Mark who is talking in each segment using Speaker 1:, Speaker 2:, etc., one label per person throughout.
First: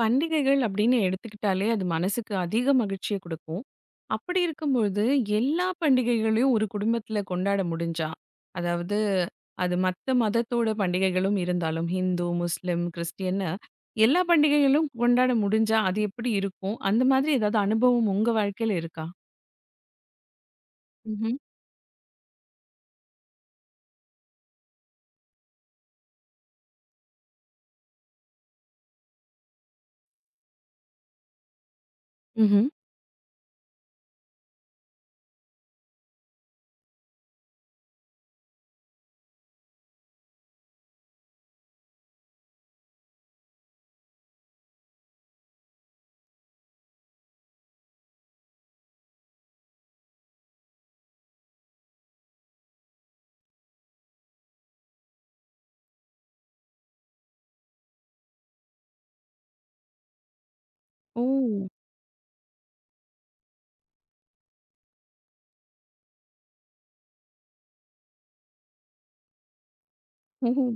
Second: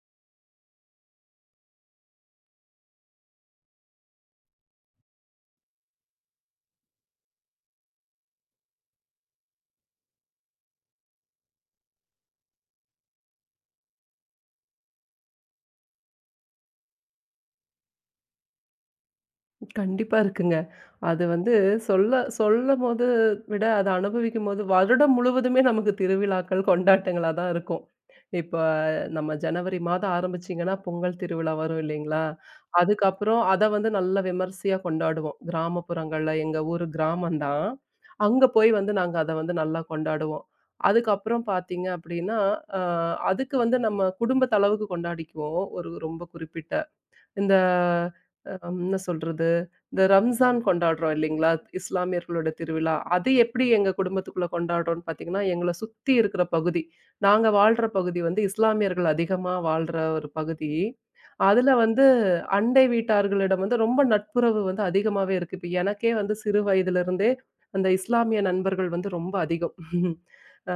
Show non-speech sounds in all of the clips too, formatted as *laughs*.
Speaker 1: பண்டிகைகள் அப்படின்னு எடுத்துக்கிட்டாலே அது மனசுக்கு அதிக மகிழ்ச்சியை கொடுக்கும். அப்படி இருக்கும்பொழுது எல்லா பண்டிகைகளையும் ஒரு குடும்பத்துல கொண்டாட முடிஞ்சா, அதாவது அது மத்த மதத்தோட பண்டிகைகளும் இருந்தாலும் ஹிந்து, முஸ்லிம், கிறிஸ்டியன்னு எல்லா பண்டிகைகளும் கொண்டாட முடிஞ்சா அது எப்படி இருக்கும்? அந்த மாதிரி ஏதாவது அனுபவம் உங்க வாழ்க்கையில இருக்கா?
Speaker 2: கண்டிப்பா இருக்குங்க. அது
Speaker 1: ம்ஹ்ம்.
Speaker 2: வந்து சொல்ல சொல்லம்போது விட, அத அனுபவிக்கும்போது வருடம் முழுவதுமே நமக்கு திருவிழாக்கள், கொண்டாட்டங்களா தான் இருக்கும். இப்ப நம்ம ஜனவரி மாதம் ஆரம்பிச்சீங்கன்னா, பொங்கல் திருவிழா வரும் இல்லைங்களா?
Speaker 1: ம்ஹ்ம்.
Speaker 2: அதுக்கப்புறம் அத வந்து நல்லா விமர்சையா கொண்டாடுவோம். கிராமப்புறங்கள்ல எங்க ஊரு கிராமம் தான். அங்க போய் வந்து நாங்க அத வந்து நல்லா கொண்டாடுவோம். அதுக்கப்புறம் பார்த்தீங்க அப்படின்னா, அ அதுக்கு வந்து நம்ம குடும்பத்தளவுக்கு கொண்டாடிக்குவோம். ஒரு ரொம்ப குறிப்பிட்ட இந்த என்ன சொல்றது? இந்த ரம்ஜான் கொண்டாடுறோம் இல்லைங்களா? இஸ்லாமியர்களோட திருவிழா. அது எப்படி எங்க குடும்பத்துக்குள்ள கொண்டாடுறோம்ன்னு பார்த்தீங்கன்னா, எங்கள சுத்தி இருக்கிற பகுதி. நாங்க வாழ்ற பகுதி வந்து இஸ்லாமியர்கள் அதிகமா வாழ்ற ஒரு பகுதி.
Speaker 1: ஓ!
Speaker 2: அதுல வந்து அண்டை வீட்டார்களிடம் வந்து ரொம்ப நட்புறவு வந்து அதிகமாவே இருக்கு. இப்ப எனக்கே வந்து சிறு வயதிலிருந்தே அந்த இஸ்லாமிய நண்பர்கள் வந்து ரொம்ப அதிகம். *laughs* அ
Speaker 1: ம்ஹ்ம்.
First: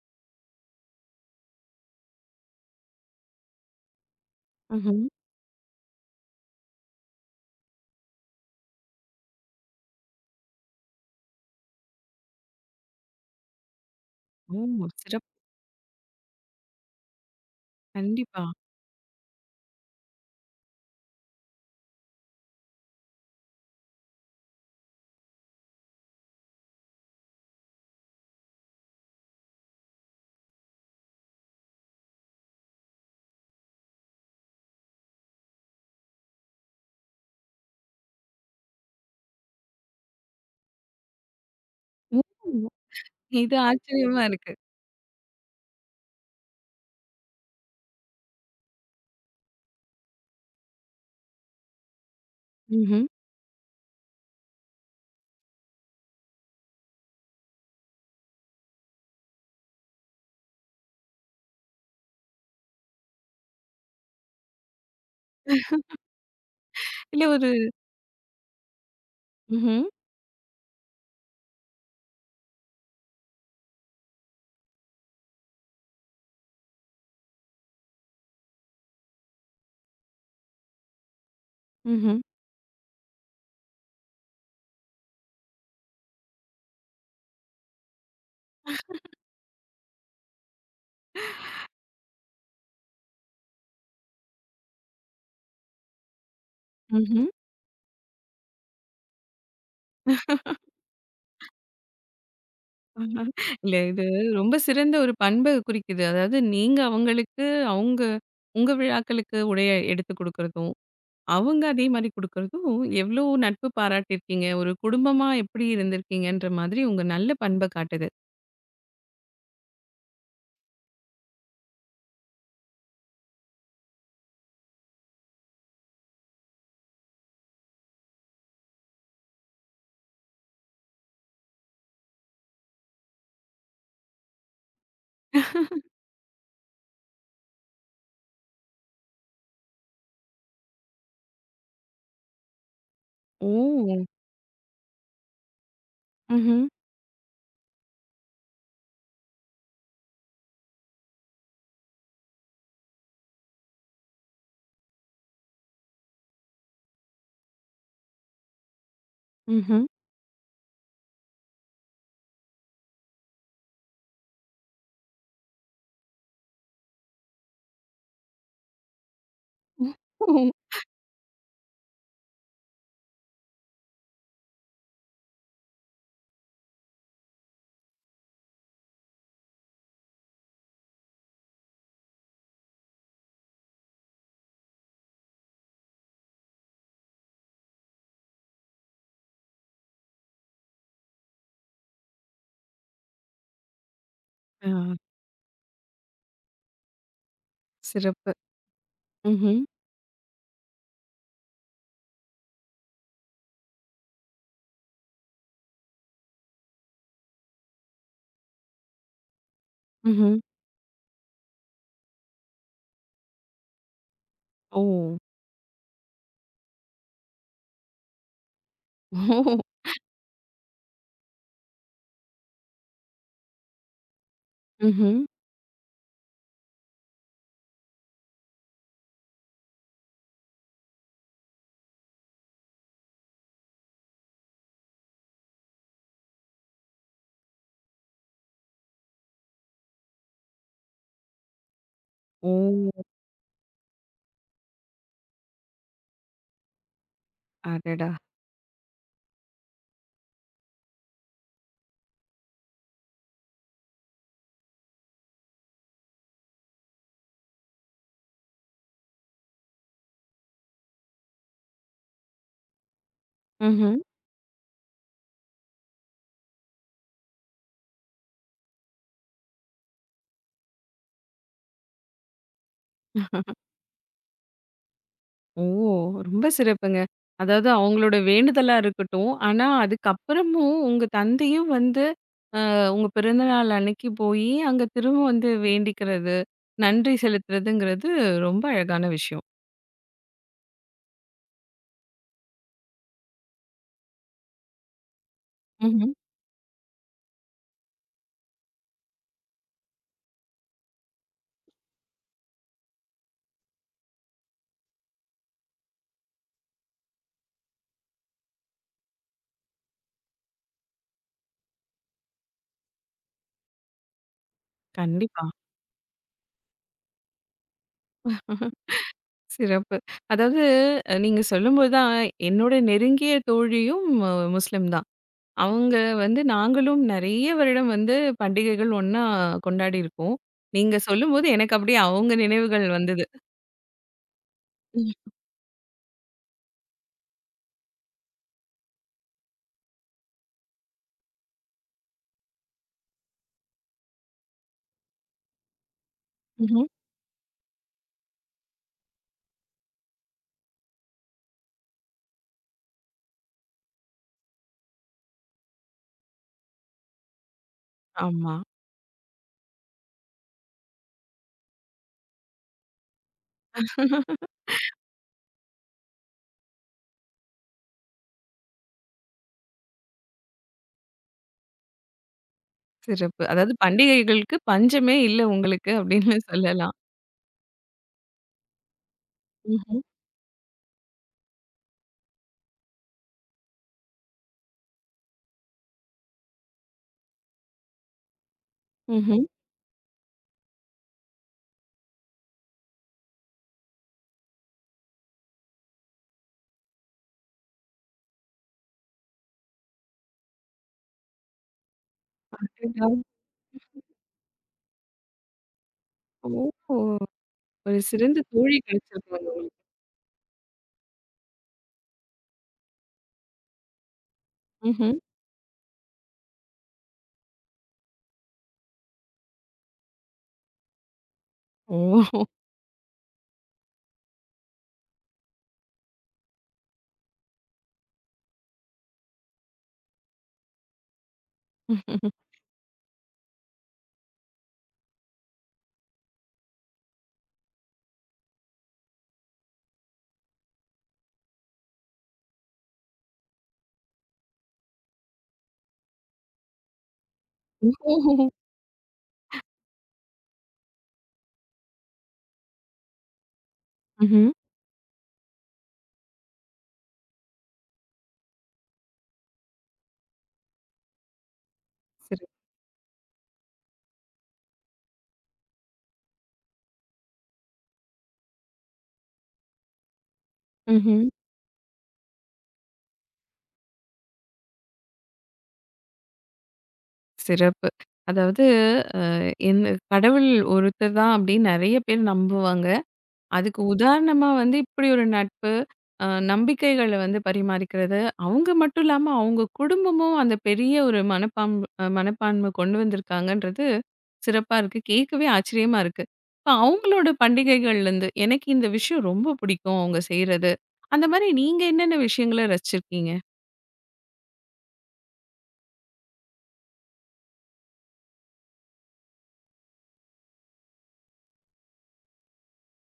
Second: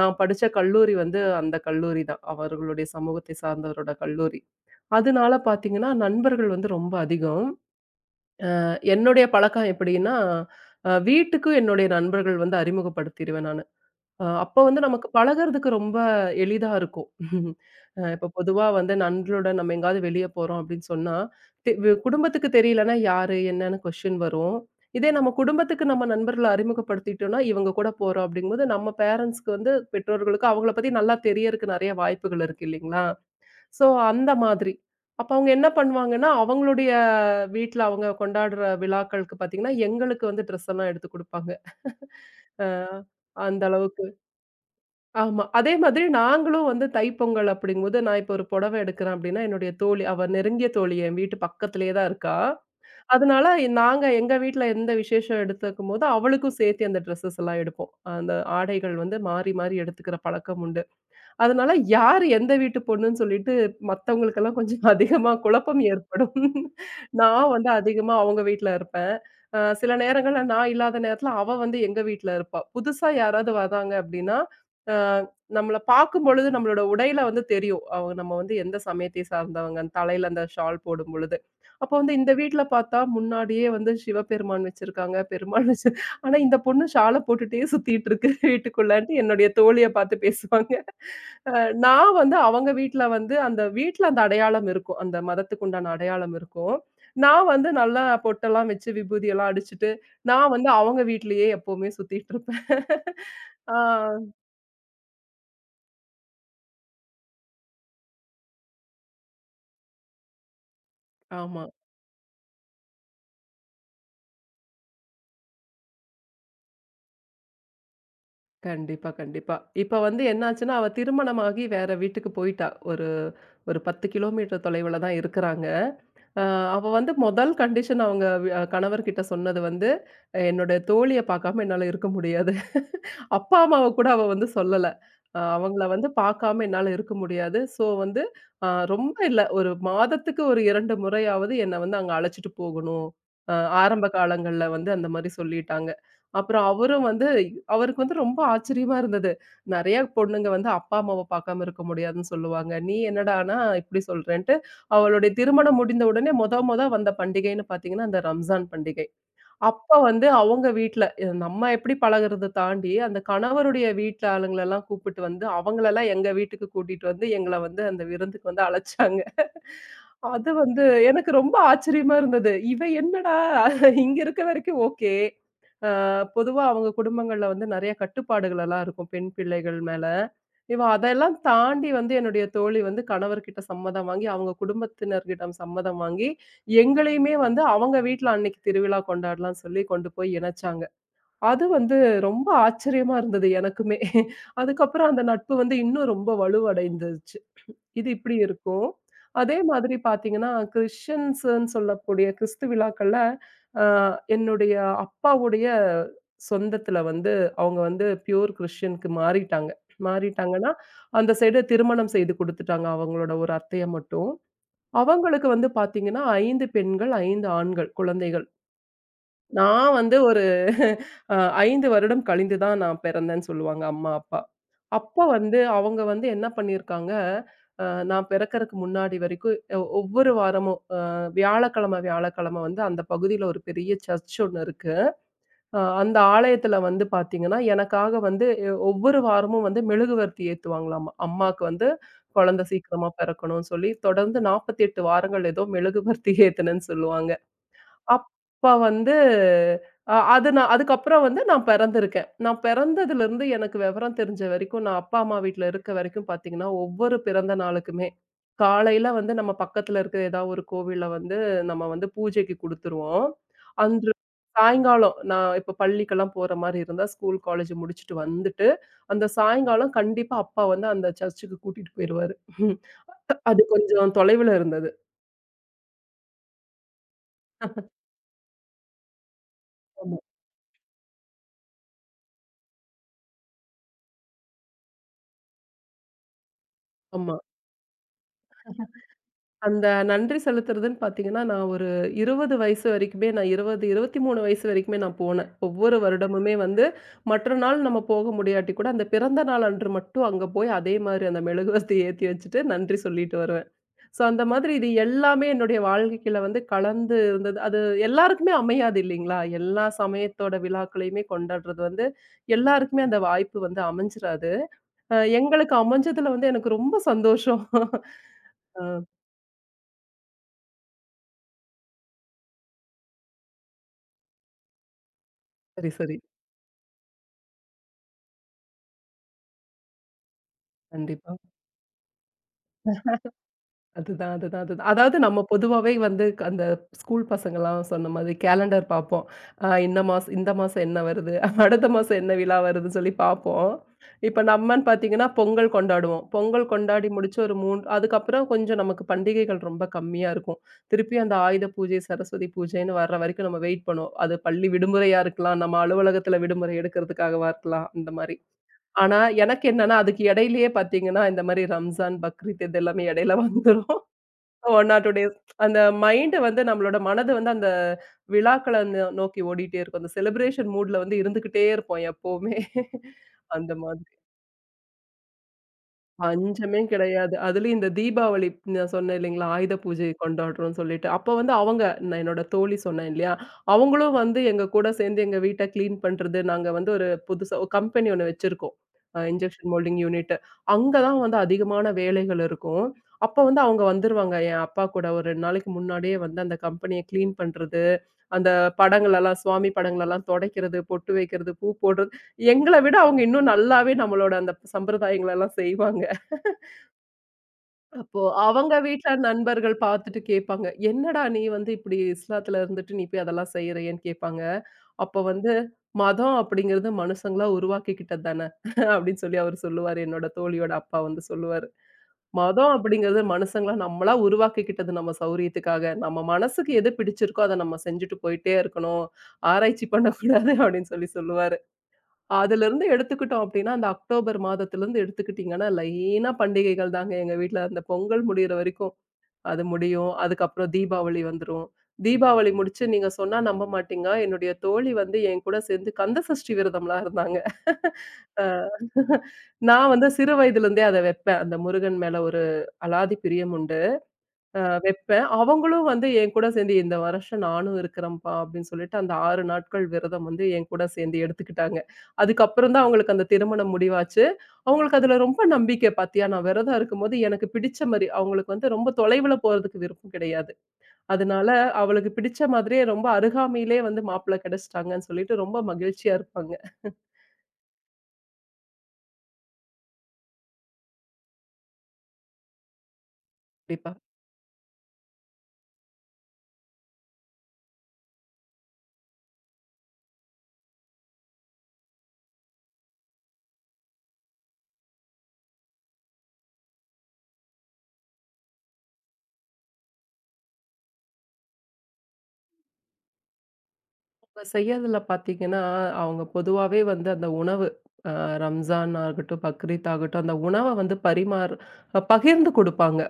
Speaker 2: நான் படிச்ச கல்லூரி வந்து அந்த கல்லூரி தான். அவர்களுடைய சமூகத்தை சார்ந்தவரோட கல்லூரி.
Speaker 1: ம்ஹ்ம்.
Speaker 2: அதனால பார்த்தீங்கன்னா, நண்பர்கள் வந்து ரொம்ப அதிகம். என்னுடைய பழக்கம் எப்படின்னா, வீட்டுக்கும் என்னுடைய நண்பர்கள் வந்து அறிமுகப்படுத்திருவேன் நானு. அப்போ வந்து
Speaker 1: ஓ!
Speaker 2: நமக்கு
Speaker 1: சிறப்பு.
Speaker 2: பழகுறதுக்கு ரொம்ப எளிதா இருக்கும். *laughs* இப்போ
Speaker 1: கண்டிப்பா.
Speaker 2: பொதுவா வந்து நண்பர்களோட நம்ம எங்கேயாவது வெளிய போறோம் அப்படின்னு சொன்னா, தெ வு குடும்பத்துக்கு தெரியலன்னா யாரு? என்னன்னு கொஸ்டின் வரும். இதே நம்ம குடும்பத்துக்கு நம்ம நண்பர்கள அறிமுகப்படுத்திட்டோம்னா, இவங்க கூட போறோம் அப்படிங்கும்போது, நம்ம பேரண்ட்ஸ்க்கு வந்து பெற்றோர்களுக்கு அவங்கள பத்தி நல்லா தெரியறக்கு நெறைய வாய்ப்புகள் இருக்கு இல்லைங்களா? ஸோ அந்த மாதிரி. அப்ப அவங்க என்ன பண்ணுவாங்கன்னா, அவங்களுடைய வீட்ல அவங்க கொண்டாடுற விழாக்களுக்கு பார்த்தீங்கன்னா, எங்களுக்கு வந்து ட்ரெஸ் எல்லாம் எடுத்து குடுப்பாங்க.
Speaker 1: ஓ!
Speaker 2: அ
Speaker 1: இது
Speaker 2: அந்த அளவுக்கு.
Speaker 1: ஆச்சரியமா இருக்கு.
Speaker 2: ஆமா. அதே மாதிரி நாங்களும் வந்து தைப்பொங்கல் அப்படிங்கும்போது, நான் இப்போ ஒரு புடவை எடுக்கிறேன் அப்படின்னா, என்னுடைய தோழி அவ நெருங்கிய தோழி என் வீட்டு பக்கத்திலேயே தான் இருக்கா.
Speaker 1: ம்ஹ்ம்.
Speaker 2: அதனால நாங்க எங்க வீட்ல எந்த விசேஷம் எடுத்துக்கும்போது, அவளுக்கும் சேர்த்து அந்த ட்ரெஸ்ஸஸ் எல்லாம் எடுப்போம். அந்த ஆடைகள் வந்து மாறி மாறி எடுத்துக்கிற பழக்கம் உண்டு. அதனால யார் எந்த வீட்டு பொண்ணுன்னு சொல்லிட்டு மத்தவங்களுக்கெல்லாம் கொஞ்சம் *laughs* அதிகமா குழப்பம் ஏற்படும்.
Speaker 1: இல்ல ஒரு
Speaker 2: நான் வந்து அதிகமா அவங்க வீட்ல இருப்பேன்.
Speaker 1: ம்ஹ்ம்.
Speaker 2: சில நேரங்கள்ல நான் இல்லாத நேரத்துல அவ வந்து எங்க வீட்ல இருப்பா. புதுசா யாராவது வராங்க அப்டின்னா, அ நம்மள பார்க்கும்பொழுது நம்மளோட உடையில வந்து தெரியும். அவங்க நம்ம வந்து எந்த சமயத்தை சார்ந்தவங்க. அந்த தலையில அந்த ஷால் போடும்பொழுது. அப்போ வந்து
Speaker 1: ம்ஹ்ம்.
Speaker 2: இந்த வீட்ல பார்த்தா முன்னாடியே வந்து சிவபெருமான் வச்சிருக்காங்க, பெருமாள் வச்சு. ஆனா இந்த பொண்ணு ஷால போட்டுட்டே சுத்திட்டு இருக்கு வீட்டுக்குள்ளன்ட்டு என்னுடைய தோழிய பார்த்து பேசுவாங்க. அ நான் வந்து அவங்க வீட்ல வந்து அந்த வீட்ல அந்த அடையாளம் இருக்கும். அந்த மதத்துக்கு உண்டான அடையாளம் இருக்கும்.
Speaker 1: ம்ஹ்ம்.
Speaker 2: நான் வந்து நல்லா பொட்டெல்லாம் வச்சு, விபூதி எல்லாம் அடிச்சுட்டு, நான் வந்து அவங்க வீட்லயே எப்பவுமே சுத்திட்டு இருப்பேன். ஆ.
Speaker 1: இல்ல இது ரொம்ப சிறந்த ஒரு பண்பை குறிக்குது. அதாவது நீங்க அவங்களுக்கு, அவங்க உங்க விழாக்களுக்கு உடைய எடுத்து குடுக்குறதும், அவங்க
Speaker 2: ஆமா.
Speaker 1: அதே மாரி குடுக்குறதும் எவ்ளோ நட்பு பாராட்டியிருக்கீங்க. ஒரு குடும்பமா எப்படி இருந்திருக்கீங்கன்ற மாதிரி உங்க நல்ல பண்பை காட்டுது.
Speaker 2: கண்டிப்பா, கண்டிப்பா. இப்ப வந்து என்னாச்சுன்னா, அவ திருமணமாகி வேற வீட்டுக்கு போயிட்டா. ஒரு ஒரு 10 கிலோமீட்டர் தொலைவுல தான் இருக்குறாங்க. அ அவ வந்து முதல் கண்டிஷன் அவங்க வி கணவர்கிட்ட சொன்னது வந்து, "என்னோட தோழிய பார்க்காம என்னால இருக்க முடியாது." அப்பா, அம்மாவ கூட அவ வந்து சொல்லல. அவங்கள வந்து பார்க்காம என்னால இருக்க முடியாது. ஸோ வந்து அ ரொம்ப இல்ல. ஒரு மாதத்துக்கு ஒரு 2 முறையாவது என்ன வந்து அங்க அழைச்சுட்டு போகணும். அ
Speaker 1: ஓ!
Speaker 2: ஆரம்ப காலங்கள்ல வந்து அந்த மாரி சொல்லிட்டாங்க.
Speaker 1: ம்ஹ்ம்,
Speaker 2: அப்புறம் அவரும் வந்து அவருக்கு வந்து ரொம்ப ஆச்சரியமா இருந்தது. நெறைய பொண்ணுங்க வந்து அப்பா, அம்மாவ பார்க்காம இருக்க முடியாதுன்னு சொல்லுவாங்க. நீ என்னடான்னா இப்படி சொல்றேன்ட்டு, அவளுடைய திருமணம் முடிந்த உடனே மொத மொத வந்த பண்டிகைன்னு பார்த்தீங்கன்னா, அந்த ரம்ஜான் பண்டிகை.
Speaker 1: ம்ஹ்ம்.
Speaker 2: அப்ப வந்து அவங்க வீட்ல, இது நம்ம எப்படி பழகுறத தாண்டி, அந்த கணவருடைய வீட்ல ஆளுங்களலாம் கூப்பிட்டு வந்து, அவங்களலாம் எங்க வீட்டுக்கு கூட்டிட்டு வந்து, எங்கள வந்து அந்த விருந்துக்கு வந்து அழைச்சாங்க. அது வந்து எனக்கு ரொம்ப ஆச்சரியமா இருந்தது. இவ என்னடா இங்க இருக்க வரைக்கும் ஓகே. அ பொதுவா அவங்க குடும்பங்கள்ல வந்து நெறைய கட்டுப்பாடுகளெல்லாம் இருக்கும் பெண் பிள்ளைகள் மேல. இவ அதெல்லாம் தாண்டி வந்து என்னுடைய தோழி வந்து கணவர்கிட்ட சம்மதம் வாங்கி, அவங்க குடும்பத்தினர்கிடம் சம்மதம் வாங்கி, எங்களையுமே வந்து அவங்க வீட்ல அன்னைக்கு திருவிழா கொண்டாடலாம்னு சொல்லி கொண்டு போய் இணச்சாங்க. அது வந்து ரொம்ப ஆச்சரியமா இருந்தது எனக்குமே.
Speaker 1: ஆ
Speaker 2: அதுக்கப்புறம் அந்த நட்பு வந்து இன்னும் ரொம்ப வலுவடைந்துச்சு. இது
Speaker 1: சிறப்பு.
Speaker 2: இப்படி இருக்கும். அதே
Speaker 1: ம்ஹ்ம்,
Speaker 2: மாதிரி பார்த்தீங்கன்னா, கிறிஸ்டியன்ஸ்ன்னு சொல்லக்கூடிய கிறிஸ்து விழாக்கள்ல அ என்னுடைய அப்பாவுடைய சொந்தத்தில வந்து அவங்க வந்து பியூர் கிறிஸ்டியனுக்கு மாறிட்டாங்க.
Speaker 1: ம்ஹ்ம்.
Speaker 2: மாறிட்டாங்கன்னா, அந்த சைடு திருமணம் செய்து குடுத்துட்டாங்க அவங்களோட ஒரு அத்தைய மட்டும்.
Speaker 1: ஓ!
Speaker 2: அவங்களுக்கு வந்து பார்த்தீங்கன்னா, 5 பெண்கள், 5 ஆண்கள் குழந்தைகள்.
Speaker 1: ஓ!
Speaker 2: நான் வந்து ஒரு அ 5 வருடம் கழிந்து தான் நான் பிறந்தேன்னு சொல்லுவாங்க அம்மா, அப்பா. அப்ப
Speaker 1: ம்ஹ்ம்.
Speaker 2: வந்து அவங்க வந்து என்ன பண்ணியிருக்காங்க, அ நான் பிறக்கறக்கு முன்னாடி வரைக்கும் ஒவ்வொரு வாரமும் வியாழக்கிழமை, வியாழக்கிழமை வந்து அந்த பகுதியில ஒரு பெரிய சர்ச் ஒண்ணு இருக்கு. அந்த ஆலயத்துல வந்து பாத்தீங்கன்னா, எனக்காக வந்து ஒவ்வொரு வாரமும் வந்து மெழுகுவர்த்தி ஏத்துவாங்களாமா. அம்மாக்கு வந்து
Speaker 1: ஓ!
Speaker 2: குழந்தை சீக்கிரமா பிறக்கணும்னு சொல்லி, தொடர்ந்து 48 வாரங்கள் ஏதோ மெழுகுவர்த்தி ஏத்துனேன்னு சொல்லுவாங்க.
Speaker 1: அடடா!
Speaker 2: அப்ப வந்து அது நான் அதுக்கப்புறம் வந்து நான் பிறந்திருக்கேன். நான் பிறந்ததுலருந்து எனக்கு விவரம் தெரிஞ்ச வரைக்கும், நான் அப்பா, அம்மா வீட்ல இருக்க வரைக்கும் பார்த்தீங்கன்னா, ஒவ்வொரு பிறந்த நாளுக்குமே, காலையில வந்து நம்ம பக்கத்துல இருக்கிற ஏதாவது ஒரு கோவில்ல வந்து நம்ம வந்து பூஜைக்கு குடுத்துருவோம்.
Speaker 1: ம்ஹ்ம்.
Speaker 2: அன்று சாயங்காலம் நான் இப்ப பள்ளிக்கெல்லாம் போற மாரி இருந்தா, ஸ்கூல், காலேஜ் முடிச்சுட்டு வந்துட்டு, அந்த சாயங்காலம் கண்டிப்பா அப்பா வந்து அந்த சர்ச்சுக்கு கூட்டிட்டு போயிருவாரு. *laughs* அது கொஞ்சம் தொலைவுல இருந்தது.
Speaker 1: ஓ! ரொம்ப சிறப்புங்க. அதாவது அவங்களோட வேண்டுதலா இருக்கட்டும். ஆனா,
Speaker 2: ஆமா,
Speaker 1: அதுக்கப்புறமும் உங்க தந்தையும் வந்து, அ உங்க பிறந்த நாள் அன்னைக்கு போயி, அங்க திரும்ப வந்து வேண்டிக்கிறது, நன்றி
Speaker 2: ஆமா.
Speaker 1: செலுத்துறதுங்கிறது ரொம்ப அழகான விஷயம்.
Speaker 2: அந்த நன்றி செலுத்துறதுன்னு பார்த்தீங்கன்னா, நான் ஒரு 20 வயசு வரைக்குமே நான் 20, 23 வயசு வரைக்குமே நான் போனேன். ஒவ்வொரு
Speaker 1: ம்ஹ்ம்.
Speaker 2: வருடமுமே வந்து மற்ற நாள் நம்ம போக முடியாட்டி கூட, அந்த பிறந்த நாள் அன்று மட்டும் அங்க போய் அதே மாரி அந்த மெழுகுவர்த்தி ஏத்தி வச்சுட்டு நன்றி சொல்லிட்டு வருவேன். ஸோ அந்த மாதிரி இது எல்லாமே என்னுடைய வாழ்க்கையில வந்து கலந்து இருந்தது. அது எல்லாருக்குமே அமையாது இல்லைங்களா? எல்லா சமயத்தோட விழாக்களையுமே கொண்டாடுறது வந்து எல்லாருக்குமே அந்த வாய்ப்பு வந்து அமைஞ்சிராது.
Speaker 1: கண்டிப்பா.
Speaker 2: எங்களுக்கு அமைஞ்சதுல வந்து எனக்கு ரொம்ப சந்தோஷம். *laughs* ஆ
Speaker 1: சிறப்பு. அதாவது நீங்க சொல்லும்போது தான் என்னோட நெருங்கிய தோழியும் முஸ்லிம் தான்.
Speaker 2: சரி,
Speaker 1: அவங்க
Speaker 2: சரி.
Speaker 1: வந்து நாங்களும் நெறைய வருடம் வந்து பண்டிகைகள் ஒண்ணா கொண்டாடியிருக்கோம். நீங்க
Speaker 2: கண்டிப்பா.
Speaker 1: சொல்லும்போது எனக்கு அப்படியே அவங்க நினைவுகள் வந்தது.
Speaker 2: அதுதான், அதுதான், அதுதான். அதாவது நம்ம பொதுவாவே வந்து அந்த ஸ்கூல் பசங்கலாம் சொன்ன மாதிரி கேலண்டர் பார்ப்போம். இந்த மாசம் இந்த மாசம் என்ன வருது? *laughs* அடுத்த மாசம் என்ன விழா வருதுன்னு சொல்லி பார்ப்போம். இப்ப நம்மன்னு பார்த்தீங்கன்னா, பொங்கல் கொண்டாடுவோம். பொங்கல்
Speaker 1: ம்ஹ்ம்.
Speaker 2: கொண்டாடி முடிச்சு ஒரு 3 அதுக்கப்புறம் கொஞ்சம் நமக்கு பண்டிகைகள் ரொம்ப கம்மியா இருக்கும். திருப்பி அந்த ஆயுத பூஜை, சரஸ்வதி பூஜைன்னு வர்ற வரைக்கும் நம்ம வெயிட் பண்ணுவோம். அது பள்ளி விடுமுறையா இருக்கலாம், நம்ம அலுவலகத்துல விடுமுறை எடுக்கிறதுக்காகவா இருக்கலாம், அந்த மாரி.
Speaker 1: ஆமா.
Speaker 2: ஆனா எனக்கு என்னன்னா, அதுக்கு இடையிலேயே பார்த்தீங்கன்னா, இந்த மாரி ரம்ஜான், பக்ரீத் இது எல்லாமே இடையில வந்துரும். One or 2 days. அந்த மைண்ட் வந்து நம்மளோட மனது வந்து அந்த விழாக்கள நோக்கி ஓடிட்டே இருக்கும். அந்த செலிப்ரேஷன் மூட்ல வந்து இருந்துகிட்டே இருப்போம் எப்பவுமே. *laughs*
Speaker 1: சிறப்பு.
Speaker 2: அந்த
Speaker 1: அதாவது
Speaker 2: மாதிரி.
Speaker 1: பண்டிகைகளுக்கு பஞ்சமே இல்ல உங்களுக்கு அப்படின்னு
Speaker 2: பஞ்சமே
Speaker 1: சொல்லலாம்.
Speaker 2: கிடையாது. அதுலயும் இந்த தீபாவளி நான் சொன்னேன் இல்லைங்களா? ஆயுத
Speaker 1: ம்ஹ்ம்.
Speaker 2: பூஜை கொண்டாடுறோம்ன்னு சொல்லிட்டு. அப்ப வந்து அவங்க நான் என்னோட தோழி சொன்னேன் இல்லையா? அவங்களும் வந்து எங்க கூட சேர்ந்து எங்க வீட்ட கிளீன் பண்றது, நாங்க வந்து ஒரு புதுசா ஒரு கம்பெனி ஒண்ணு வச்சிருக்கோம்.
Speaker 1: ம்ஹ்ம்.
Speaker 2: Injection moulding unit. அங்க தான் வந்து அதிகமான வேலைகள் இருக்கும். அப்ப வந்து அவங்க வந்துருவாங்க. என் அப்பா கூட ஒரு 2 நாளைக்கு முன்னாடியே வந்து அந்த கம்பெனிய கிளீன் பண்றது, அந்த படங்களெல்லாம் சுவாமி படங்களெல்லாம் துடைக்கிறது, பொட்டு வைக்கிறது, பூ போடுறது எங்கள விட அவங்க
Speaker 1: *unintelligible*
Speaker 2: இன்னும் நல்லாவே நம்மளோட அந்த சம்பிரதாயங்களெல்லாம் செய்வாங்க.
Speaker 1: ஓ! ஒரு
Speaker 2: அப்போ
Speaker 1: சிறந்த
Speaker 2: அவங்க
Speaker 1: தோழி
Speaker 2: வீட்ல
Speaker 1: கிடைச்சிருக்காங்க
Speaker 2: நண்பர்கள்
Speaker 1: உங்களுக்கு.
Speaker 2: பார்த்துட்டு கேட்பாங்க. "என்னடா நீ வந்து இப்படி இஸ்லாத்துல இருந்துட்டு நீ போய் அதெல்லாம் செய்றயேன்னு?" கேட்பாங்க.
Speaker 1: ம்ஹ்ம்.
Speaker 2: அப்போ வந்து மதம் அப்படிங்கிறது மனுஷங்களா உருவாக்கிக்கிட்டது தானே அப்படின்னு சொல்லி அவரு சொல்லுவாரு. என்னோட தோழியோட அப்பா வந்து சொல்லுவாரு.
Speaker 1: ஓ!
Speaker 2: மதம் அப்படிங்கிறது மனுஷங்களா நம்மளா உருவாக்கிக்கிட்டது நம்ம சௌரியத்துக்காக. நம்ம மனசுக்கு எது பிடிச்சிருக்கோ அத நம்ம செஞ்சுட்டு போயிட்டே இருக்கணும். ஆராய்ச்சி பண்ணக்கூடாது அப்படின்னு சொல்லி சொல்லுவாரு. அதுலருந்து எடுத்துக்கிட்டோம் அப்டின்னா, அந்த அக்டோபர் மாதத்துலருந்து எடுத்துக்கிட்டீங்கன்னா, லைனா பண்டிகைகள் தாங்க எங்க வீட்ல. அந்த பொங்கல் முடியிற வரைக்கும் அது முடியும். அதுக்கப்புறம் தீபாவளி வந்துரும். தீபாவளி முடிச்சு நீங்க சொன்னா நம்ப மாட்டீங்க. என்னுடைய தோழி வந்து என் கூட சேர்ந்து கந்த சஷ்டி விரதம்லாம் இருந்தாங்க.
Speaker 1: ஓஹோ!
Speaker 2: அ நான் வந்து சிறு வயதிலிருந்தே அத வெப்பேன். அந்த முருகன் மேல ஒரு அலாதி பிரியம் உண்டு.
Speaker 1: ம்ஹ்ம்.
Speaker 2: வெப்பேன். அவங்களும் வந்து என் கூட சேர்ந்து, "இந்த வருஷம் நானும் இருக்கிறேன்ப்பா" அப்படின்னு சொல்லிட்டு, அந்த 6 நாட்கள் விரதம் வந்து என் கூட சேர்ந்து எடுத்துக்கிட்டாங்க.
Speaker 1: சிறப்பு.
Speaker 2: அதுக்கப்புறம் தான் அவங்களுக்கு அந்த திருமணம் முடிவாச்சு. அவங்களுக்கு அதுல ரொம்ப நம்பிக்கை. "பாத்தியா, நான் விரதம் இருக்கும்போது எனக்கு பிடிச்ச மாரி" அவங்களுக்கு வந்து ரொம்ப தொலைவுல போறதுக்கு விருப்பம் கிடையாது.
Speaker 1: ம்ஹ்ம்.
Speaker 2: அதனால அவளுக்கு பிடிச்ச மாதிரியே ரொம்ப அருகாமையிலேயே வந்து மாப்பிள்ளை கிடைச்சிட்டாங்கன்னு சொல்லிட்டு ரொம்ப மகிழ்ச்சியா இருப்பாங்க.
Speaker 1: சிறப்பு. அதாவது அ என்ன கடவுள் ஒருத்தர் தான் அப்படின்னு நெறைய பேர் நம்புவாங்க. அதுக்கு
Speaker 2: கண்டிப்பா.
Speaker 1: உதாரணமா வந்து இப்படி ஒரு நட்பு, அ நம்பிக்கைகள வந்து பரிமாறிக்கிறது. அவங்க மட்டும் இல்லாம அவங்க குடும்பமும் அந்த பெரிய ஒரு மனப்பான்பு மனப்பான்மை கொண்டு வந்திருக்காங்கன்றது சிறப்பா இருக்கு. கேட்கவே ஆச்சரியமா இருக்கு. இப்ப அவங்களோட பண்டிகைகள்லேருந்து எனக்கு இந்த விஷயம் ரொம்ப பிடிக்கும் அவங்க செய்றது. அந்த மாரி நீங்க என்னென்ன விஷயங்கள ரசிச்சிருக்கீங்க?
Speaker 2: அவங்க செய்யறதுல பார்த்தீங்கன்னா, அவங்க பொதுவாவே வந்து அந்த உணவு அ ரம்ஜான் ஆகட்டும், பக்ரீத் ஆகட்டும், அந்த உணவ வந்து பரிமாறு அ பகிர்ந்து குடுப்பாங்க.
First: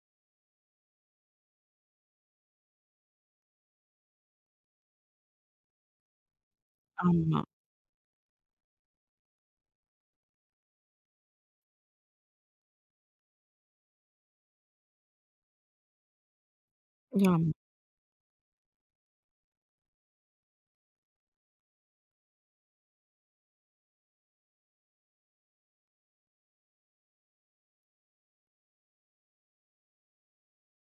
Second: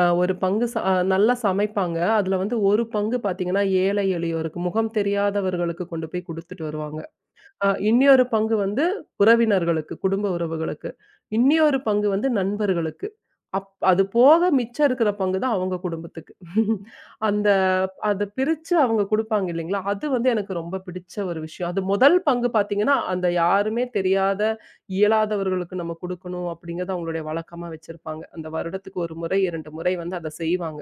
Speaker 2: ஒரு பங்கு ச அ நல்லா சமைப்பாங்க. அதுல வந்து ஒரு பங்கு பார்த்தீங்கன்னா, ஏழை எளியோருக்கு, முகம் தெரியாதவர்களுக்கு கொண்டு போய் குடுத்துட்டு வருவாங்க.
Speaker 1: ஆமா.
Speaker 2: இன்னியொரு பங்கு வந்து உறவினர்களுக்கு, குடும்ப உறவுகளுக்கு. இன்னியொரு பங்கு வந்து நண்பர்களுக்கு. அது போக மிச்சம் இருக்கிற பங்கு தான் அவங்க குடும்பத்துக்கு. *laughs* அந்த அத பிரிச்சு அவங்க குடுப்பாங்க இல்லைங்களா? அது வந்து எனக்கு ரொம்ப பிடிச்ச ஒரு விஷயம். அது முதல் பங்கு பார்த்தீங்கன்னா, அந்த யாருமே தெரியாத, இயலாதவர்களுக்கு நம்ம குடுக்கணும் அப்படிங்கிறது அவங்களுடைய வழக்கமா வச்சிருப்பாங்க. அந்த வருடத்துக்கு 1 முறை, 2 முறை வந்து அத செய்வாங்க.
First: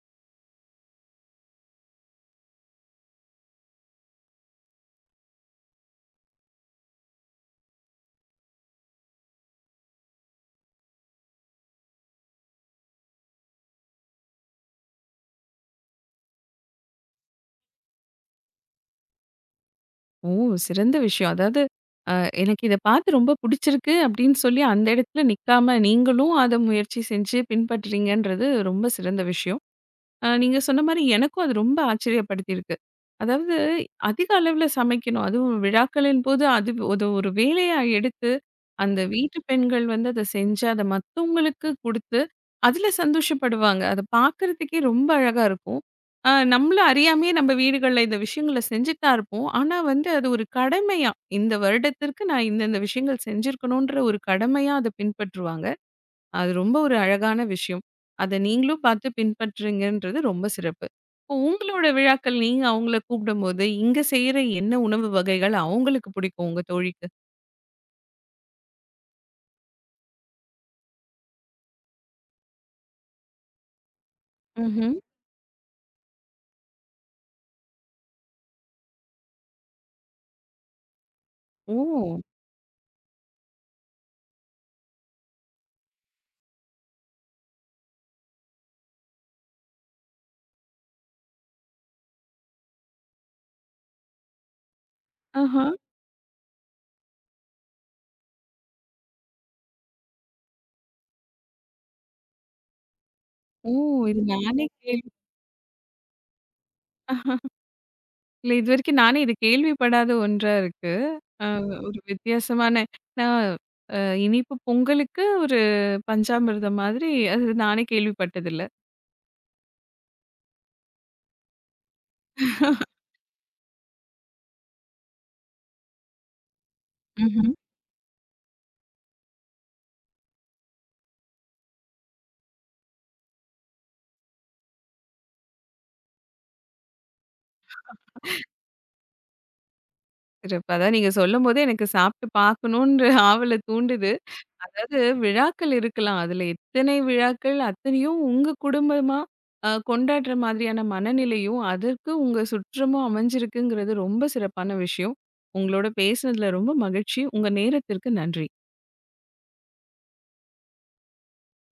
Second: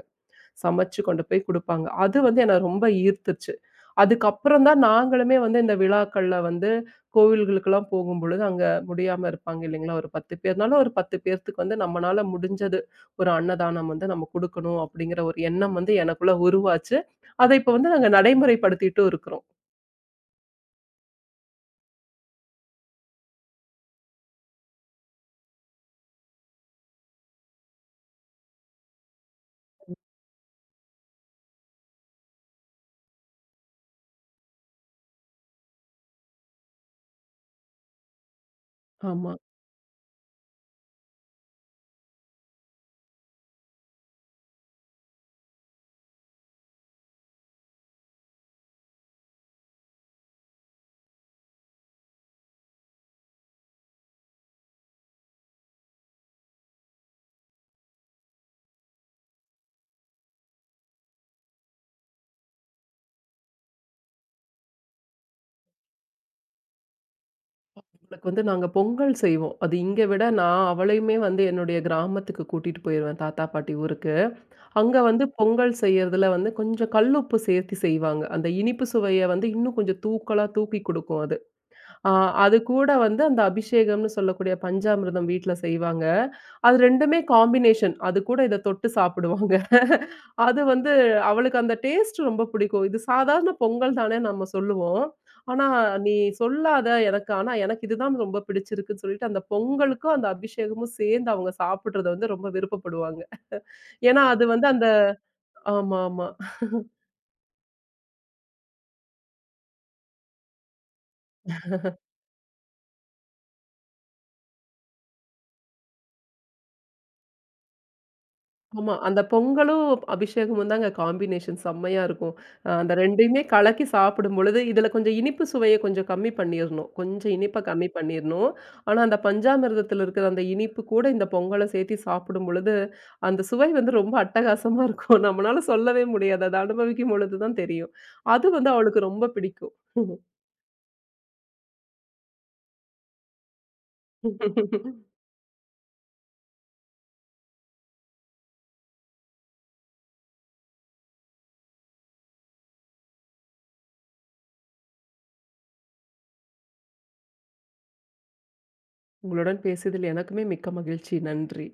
Speaker 2: சமைச்சு கொண்டு போய் குடுப்பாங்க. அது வந்து என்ன ரொம்ப ஈர்த்துச்சு. அதுக்கப்புறம் தான் நாங்களுமே வந்து இந்த விழாக்கள்ல வந்து கோவில்களுக்கெல்லாம் போகும்பொழுது, அங்க முடியாம இருப்பாங்க இல்லைங்களா? ஒரு 10 பேர்னால ஒரு 10 பேர்த்துக்கு வந்து நம்மனால முடிஞ்சது ஒரு அன்னதானம் வந்து நம்ம குடுக்கணும் அப்படிங்கிற ஒரு எண்ணம் வந்து எனக்குள்ள உருவாச்சு. அத இப்ப வந்து நாங்க நடைமுறைப்படுத்திட்டும் இருக்கிறோம்.
Speaker 1: ஓ! சிறந்த விஷயம். அதாவது, அ எனக்கு இத பார்த்து ரொம்ப புடிச்சிருக்கு அப்படின்னு சொல்லி, அந்த இடத்துல நிக்காம நீங்களும் அத முயற்சி செஞ்சு பின்பற்றீங்கன்றது ரொம்ப சிறந்த விஷயம். நீங்க சொன்ன மாரி எனக்கும் அது ரொம்ப ஆச்சரியப்படுத்தியிருக்கு. அதாவது அதிக அளவுல சமைக்கணும். அதுவும் விழாக்களின் போது அது அது ஒரு வேலையா எடுத்து, அந்த
Speaker 2: ஆமா.
Speaker 1: வீட்டு பெண்கள் வந்து அத செஞ்சு, அத மத்தவங்களுக்கு குடுத்து, அதுல சந்தோஷப்படுவாங்க. அத பார்க்கறதுக்கே ரொம்ப அழகா இருக்கும். நம்மள அறியாமயே நம்ம வீடுகள்ல இந்த விஷயங்கள செஞ்சுட்டு தான் இருப்போம். ஆனா வந்து அது ஒரு கடமையா, இந்த வருடத்திற்கு நான் இந்த இந்த விஷயங்கள் செஞ்சிருக்கணுன்ற ஒரு கடமையா அத பின்பற்றுவாங்க. அது ரொம்ப ஒரு அழகான விஷயம். அத நீங்களும் பார்த்து பின்பற்றுறீங்கன்றது ரொம்ப சிறப்பு. இப்போ உங்களோட விழாக்கள் நீங்க அவங்கள கூப்பிடும்போது, இங்க செய்ற என்ன உணவு வகைகள் அவங்களுக்கு பிடிக்கும் உங்க தோழிக்கு?
Speaker 2: எங்களுக்கு வந்து நாங்க பொங்கல் செய்வோம். அது இங்க விட நான் அவளையுமே வந்து என்னுடைய கிராமத்துக்கு கூட்டிட்டு போயிருவேன் தாத்தா, பாட்டி ஊருக்கு.
Speaker 1: ம்ஹ்ம்.
Speaker 2: அங்க வந்து பொங்கல் செய்யறதுல வந்து கொஞ்சம் கல்லுப்பு சேர்த்து செய்வாங்க. அந்த இனிப்பு சுவைய வந்து இன்னும் கொஞ்சம் தூக்கலா தூக்கி குடுக்கும் அது.
Speaker 1: ஓ!
Speaker 2: ஆ அது கூட வந்து அந்த அபிஷேகம்னு சொல்லக்கூடிய பஞ்சாமிர்தம் வீட்ல செய்வாங்க. அது 2மே காம்பினேஷன். அது கூட இத தொட்டு சாப்பிடுவாங்க. அது வந்து அவளுக்கு அந்த டேஸ்ட் ரொம்ப பிடிக்கும். இது சாதாரண பொங்கல் தானே நம்ம சொல்லுவோம். ஆனா,
Speaker 1: ஆஹா.
Speaker 2: "நீ சொல்லாத எனக்கு. ஆனா எனக்கு இதுதான் ரொம்ப பிடிச்சிருக்குன்னு" சொல்லிட்டு அந்த பொங்கலுக்கும், அந்த அபிஷேகமும் சேர்ந்து அவங்க சாப்பிடுறத வந்து ரொம்ப விருப்பப்படுவாங்க.
Speaker 1: ஓ! இது
Speaker 2: ஏன்னா அது
Speaker 1: நானே
Speaker 2: வந்து அந்த
Speaker 1: கேள்
Speaker 2: ஆமா, ஆமா.
Speaker 1: *laughs* இல்ல இதுவரைக்கும் நானே இது கேள்விப்படாத ஒன்றா இருக்கு. அ ஒரு வித்தியாசமான நான் அ இனிப்பு பொங்கலுக்கு ஒரு பஞ்சாமிர்தம் மாதிரி அது நானே கேள்விப்பட்டதில்ல.
Speaker 2: ஆமா. அந்த பொங்கலும், அபிஷேகமும் தாங்க காம்பினேஷன் செம்மையா இருக்கும். அந்த 2யுமே கலக்கி சாப்பிடும்பொழுது, இதுல கொஞ்சம் இனிப்பு சுவைய கொஞ்சம் கம்மி பண்ணிறணும். கொஞ்சம்
Speaker 1: ம்ஹ்ம்.
Speaker 2: இனிப்ப கம்மி பண்ணிறணும். ஆனா, அந்த பஞ்சாமிர்தத்துல இருக்கிற அந்த இனிப்பு கூட இந்த பொங்கல சேர்த்து சாப்பிடும்பொழுது, அந்த சுவை வந்து ரொம்ப அட்டகாசமா இருக்கும். நம்மளால சொல்லவே முடியாது. அத அனுபவிக்கும் பொழுது தான் தெரியும். அது வந்து அவளுக்கு ரொம்ப பிடிக்கும்.
Speaker 1: சிறப்பு. அதான் நீங்க சொல்லும்போதே எனக்கு சாப்பிட்டு பார்க்கணுன்ற ஆவல தூண்டுது. அதாவது
Speaker 2: *laughs*
Speaker 1: விழாக்கள் இருக்கலாம். அதுல எத்தனை விழாக்கள், அத்தனையும் உங்க குடும்பமா கொண்டாடுற மாதிரியான மனநிலையும், அதற்கு உங்க சுற்றமும் அமைஞ்சிருக்குங்கிறது ரொம்ப சிறப்பான விஷயம். உங்களோட பேசினதுல ரொம்ப மகிழ்ச்சி. உங்க நேரத்திற்கு நன்றி.
Speaker 2: உங்களுடன் பேசியதில் எனக்குமே மிக்க மகிழ்ச்சி. நன்றி.